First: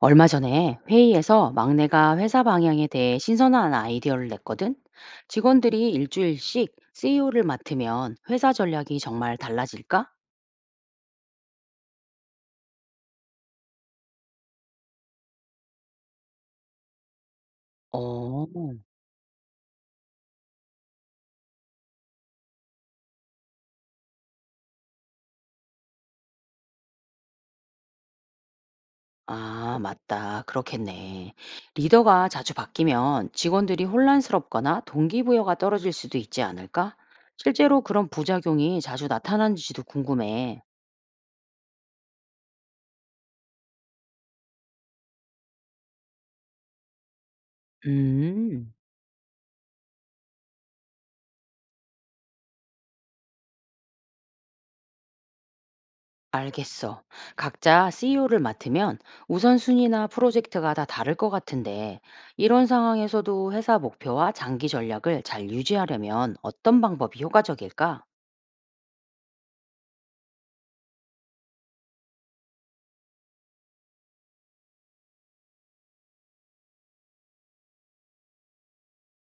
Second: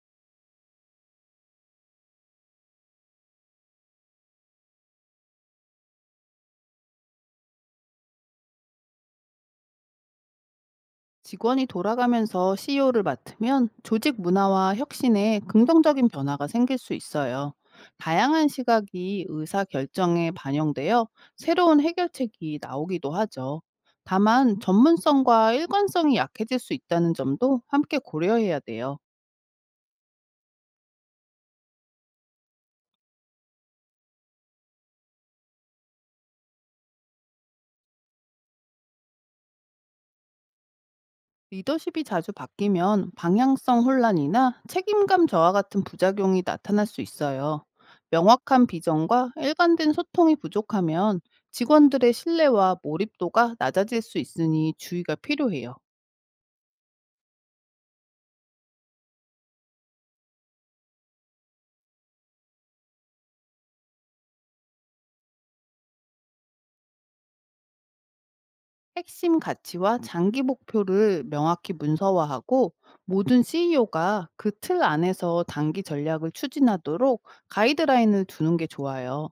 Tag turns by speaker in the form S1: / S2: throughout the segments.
S1: 얼마 전에 회의에서 막내가 회사 방향에 대해 신선한 아이디어를 냈거든. 직원들이 일주일씩 CEO를 맡으면 회사 전략이 정말 달라질까?
S2: 직원이 돌아가면서 CEO를 맡으면 조직 문화와 혁신에 긍정적인 변화가 생길 수 있어요.
S1: 어,
S2: 다양한 시각이 의사 결정에 반영되어 새로운 해결책이 나오기도 하죠. 다만 전문성과 일관성이 약해질 수 있다는 점도 함께 고려해야 돼요.
S1: 아, 맞다. 그렇겠네. 리더가 자주 바뀌면 직원들이 혼란스럽거나 동기부여가 떨어질 수도 있지 않을까? 실제로 그런 부작용이 자주 나타나는지도 궁금해.
S2: 리더십이 자주 바뀌면 방향성 혼란이나 책임감 저하 같은 부작용이 나타날 수 있어요. 명확한
S1: 음.
S2: 비전과 일관된 소통이 부족하면 직원들의 신뢰와 몰입도가 낮아질 수 있으니 주의가 필요해요.
S1: 알겠어. 각자 CEO를 맡으면 우선순위나 프로젝트가 다 다를 것 같은데, 이런 상황에서도 회사 목표와 장기 전략을 잘 유지하려면 어떤 방법이 효과적일까?
S2: 핵심 가치와 장기 목표를 명확히 문서화하고 모든 CEO가 그 틀 안에서 단기 전략을 추진하도록 가이드라인을 두는 게 좋아요.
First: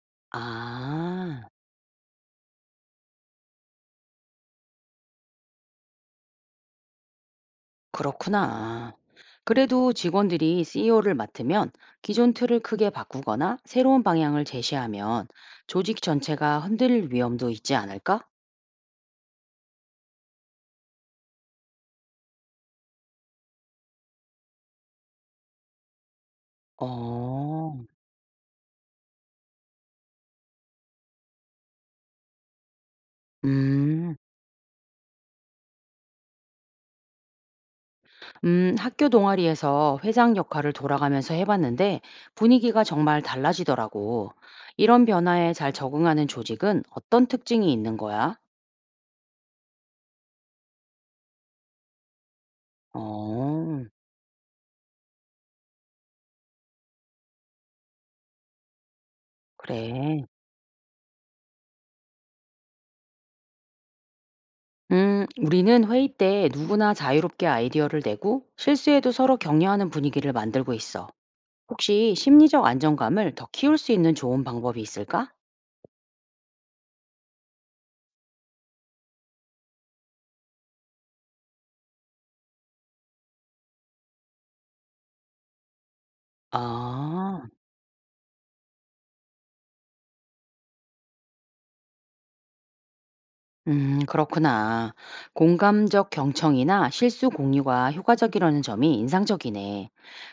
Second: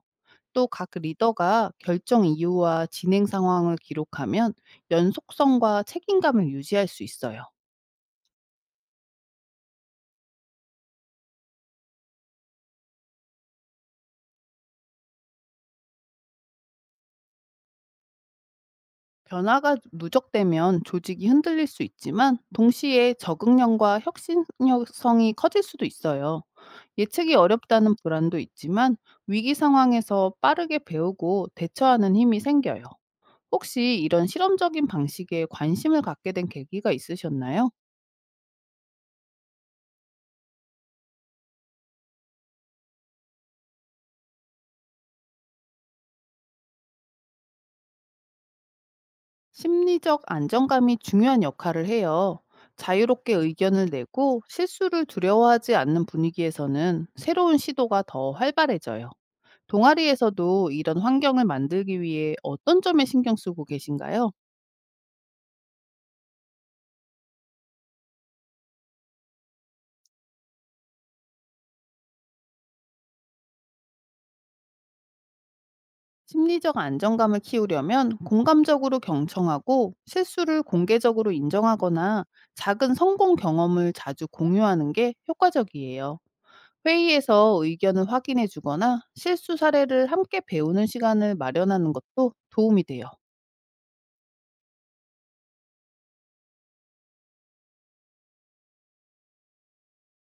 S2: 또 각
S1: 아,
S2: 리더가 결정 이유와 진행 상황을 기록하면 연속성과 책임감을 유지할 수 있어요.
S1: 그렇구나. 그래도 직원들이 CEO를 맡으면 기존 틀을 크게 바꾸거나 새로운 방향을 제시하면 조직 전체가 흔들릴 위험도 있지 않을까?
S2: 변화가 누적되면 조직이 흔들릴 수 있지만 동시에 적응력과 혁신성이 커질 수도 있어요. 예측이
S1: 어,
S2: 어렵다는 불안도 있지만 위기 상황에서 빠르게 배우고 대처하는 힘이 생겨요. 혹시
S1: 음.
S2: 이런 실험적인 방식에 관심을 갖게 된 계기가 있으셨나요?
S1: 학교 동아리에서 회장 역할을 돌아가면서 해봤는데 분위기가 정말 달라지더라고. 이런 변화에 잘 적응하는 조직은 어떤 특징이 있는 거야?
S2: 심리적 안정감이 중요한 역할을 해요. 자유롭게
S1: 어,
S2: 의견을 내고 실수를 두려워하지 않는 분위기에서는 새로운 시도가 더 활발해져요.
S1: 그래.
S2: 동아리에서도 이런 환경을 만들기 위해 어떤 점에 신경 쓰고 계신가요?
S1: 우리는 회의 때 누구나 자유롭게 아이디어를 내고 실수에도 서로 격려하는 분위기를 만들고 있어. 혹시 심리적 안정감을 더 키울 수 있는 좋은 방법이 있을까?
S2: 심리적 안정감을 키우려면 공감적으로 경청하고 실수를 공개적으로 인정하거나 작은 성공 경험을 자주 공유하는 게 효과적이에요.
S1: 아.
S2: 회의에서 의견을 확인해 주거나 실수 사례를 함께 배우는 시간을 마련하는 것도 도움이 돼요.
S1: 그렇구나. 공감적 경청이나 실수 공유가 효과적이라는 점이 인상적이네.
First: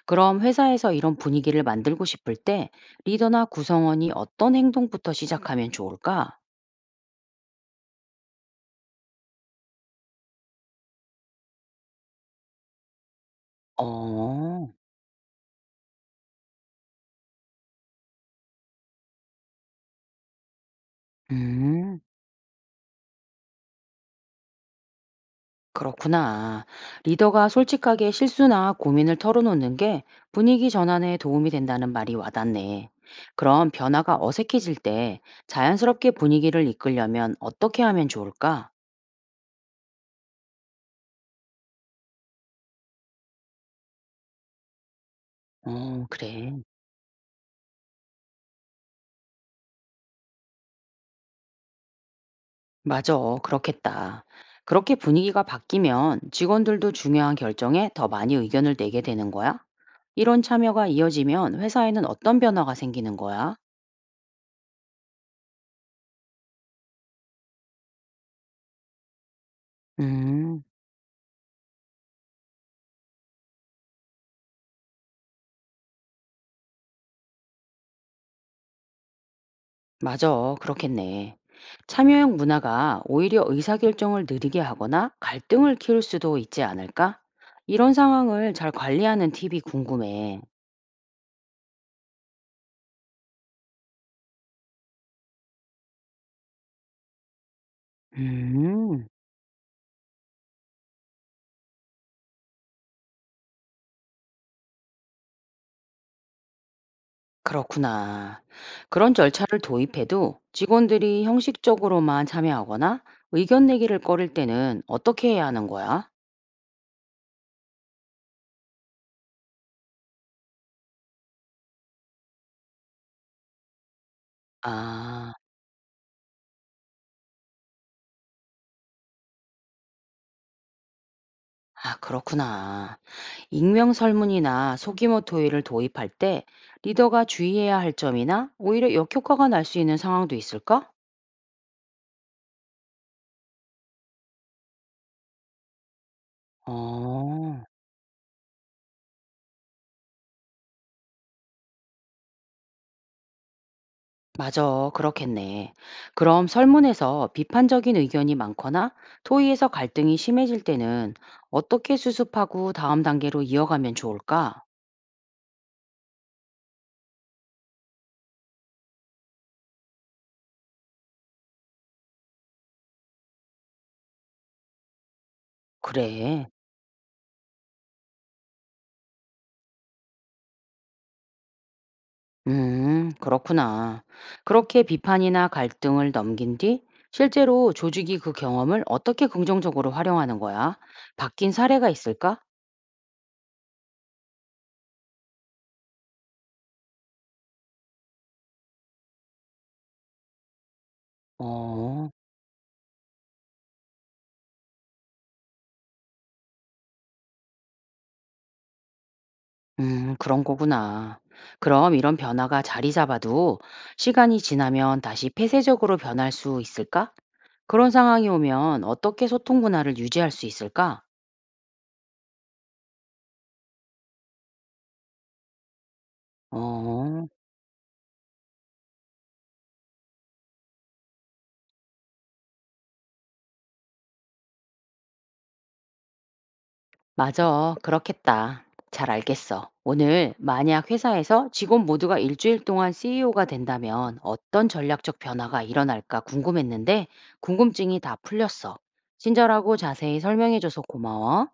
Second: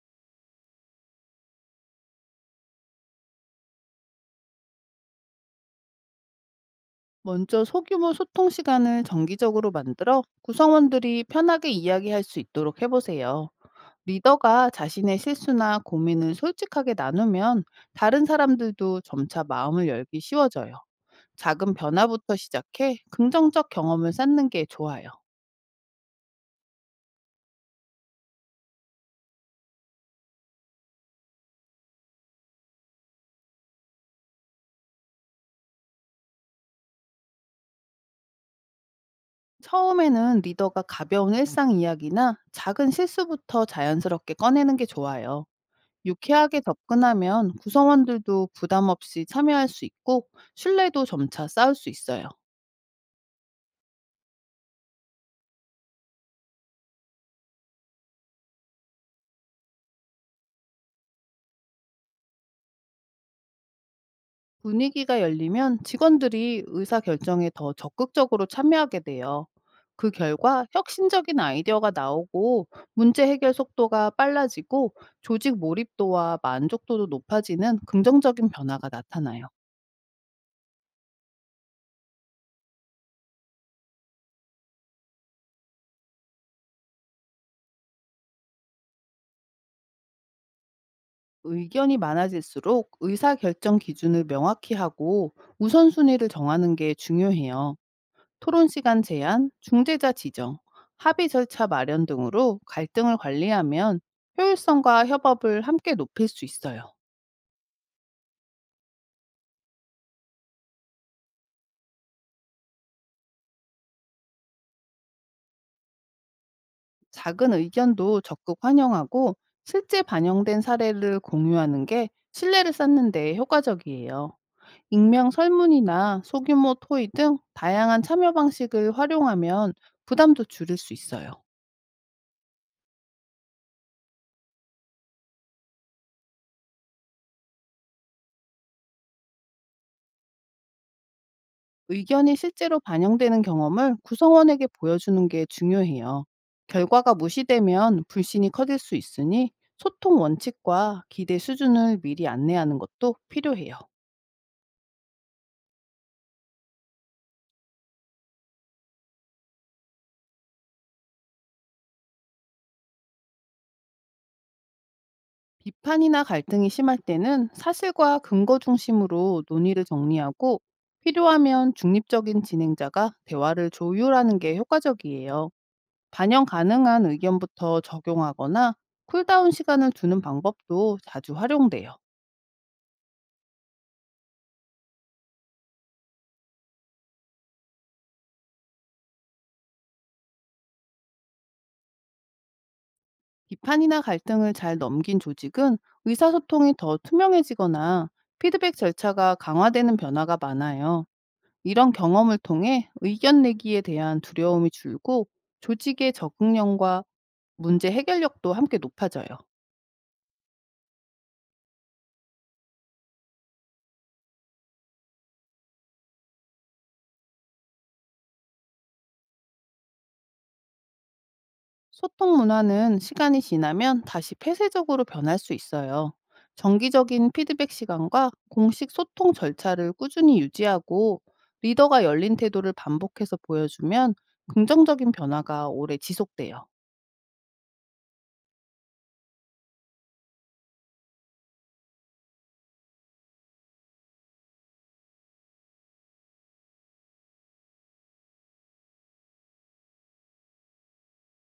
S1: 그럼 회사에서 이런 분위기를 만들고 싶을 때 리더나 구성원이 어떤 행동부터 시작하면 좋을까?
S2: 먼저 소규모 소통 시간을 정기적으로 만들어 구성원들이 편하게 이야기할 수 있도록 해보세요.
S1: 어,
S2: 리더가 자신의 실수나 고민을 솔직하게 나누면 다른 사람들도 점차 마음을 열기 쉬워져요. 작은
S1: 음,
S2: 변화부터 시작해 긍정적 경험을 쌓는 게 좋아요.
S1: 그렇구나. 리더가 솔직하게 실수나 고민을 털어놓는 게 분위기 전환에 도움이 된다는 말이 와닿네. 그럼 변화가 어색해질 때 자연스럽게 분위기를 이끌려면 어떻게 하면 좋을까?
S2: 처음에는 리더가 가벼운 일상 이야기나 작은 실수부터 자연스럽게 꺼내는 게 좋아요.
S1: 어, 그래.
S2: 유쾌하게 접근하면 구성원들도 부담 없이 참여할 수 있고 신뢰도 점차 쌓을 수 있어요.
S1: 맞아. 그렇겠다. 그렇게 분위기가 바뀌면 직원들도 중요한 결정에 더 많이 의견을 내게 되는 거야? 이런 참여가 이어지면 회사에는 어떤 변화가 생기는 거야?
S2: 분위기가 열리면 직원들이 의사 결정에 더 적극적으로 참여하게 돼요. 그
S1: 음,
S2: 결과 혁신적인 아이디어가 나오고 문제 해결 속도가 빨라지고 조직 몰입도와 만족도도 높아지는 긍정적인 변화가 나타나요.
S1: 맞아. 그렇겠네. 참여형 문화가 오히려 의사결정을 느리게 하거나 갈등을 키울 수도 있지 않을까? 이런 상황을 잘 관리하는 팁이 궁금해.
S2: 의견이 많아질수록 의사결정 기준을 명확히 하고 우선순위를 정하는 게 중요해요. 토론 시간
S1: 음.
S2: 제한, 중재자 지정, 합의 절차 마련 등으로 갈등을 관리하면 효율성과 협업을 함께 높일 수 있어요.
S1: 그렇구나. 그런 절차를 도입해도 직원들이 형식적으로만 참여하거나 의견 내기를 꺼릴 때는 어떻게 해야 하는 거야?
S2: 작은 의견도 적극 환영하고 실제 반영된 사례를 공유하는 게 신뢰를 쌓는 데 효과적이에요. 익명
S1: 아,
S2: 설문이나 소규모 토의 등 다양한 참여 방식을 활용하면 부담도 줄일 수 있어요.
S1: 아, 그렇구나. 익명 설문이나 소규모 토의를 도입할 때 리더가 주의해야 할 점이나 오히려 역효과가 날 수 있는 상황도 있을까?
S2: 의견이 실제로 반영되는 경험을 구성원에게 보여주는 게 중요해요. 결과가
S1: 어.
S2: 무시되면 불신이 커질 수 있으니 소통 원칙과 기대 수준을 미리 안내하는 것도 필요해요.
S1: 맞아, 그렇겠네. 그럼 설문에서 비판적인 의견이 많거나 토의에서 갈등이 심해질 때는 어떻게 수습하고 다음 단계로 이어가면 좋을까?
S2: 비판이나 갈등이 심할 때는 사실과 근거 중심으로 논의를 정리하고 필요하면 중립적인 진행자가 대화를 조율하는 게 효과적이에요. 반영
S1: 그래.
S2: 가능한 의견부터 적용하거나 쿨다운 시간을 두는 방법도 자주 활용돼요.
S1: 그렇구나. 그렇게 비판이나 갈등을 넘긴 뒤 실제로 조직이 그 경험을 어떻게 긍정적으로 활용하는 거야? 바뀐 사례가 있을까?
S2: 비판이나 갈등을 잘 넘긴 조직은 의사소통이 더 투명해지거나 피드백 절차가 강화되는 변화가 많아요. 이런
S1: 어.
S2: 경험을 통해 의견 내기에 대한 두려움이 줄고 조직의 적응력과 문제 해결력도 함께 높아져요.
S1: 그런 거구나. 그럼 이런 변화가 자리 잡아도 시간이 지나면 다시 폐쇄적으로 변할 수 있을까? 그런 상황이 오면 어떻게 소통 문화를 유지할 수 있을까?
S2: 소통 문화는 시간이 지나면 다시 폐쇄적으로 변할 수 있어요.
S1: 어,
S2: 정기적인 피드백 시간과 공식 소통 절차를 꾸준히 유지하고 리더가 열린 태도를 반복해서 보여주면 긍정적인 변화가 오래 지속돼요.
S1: 맞아. 그렇겠다. 잘 알겠어. 오늘 만약 회사에서 직원 모두가 일주일 동안 CEO가 된다면 어떤 전략적 변화가 일어날까 궁금했는데 궁금증이 다 풀렸어. 친절하고 자세히 설명해줘서 고마워.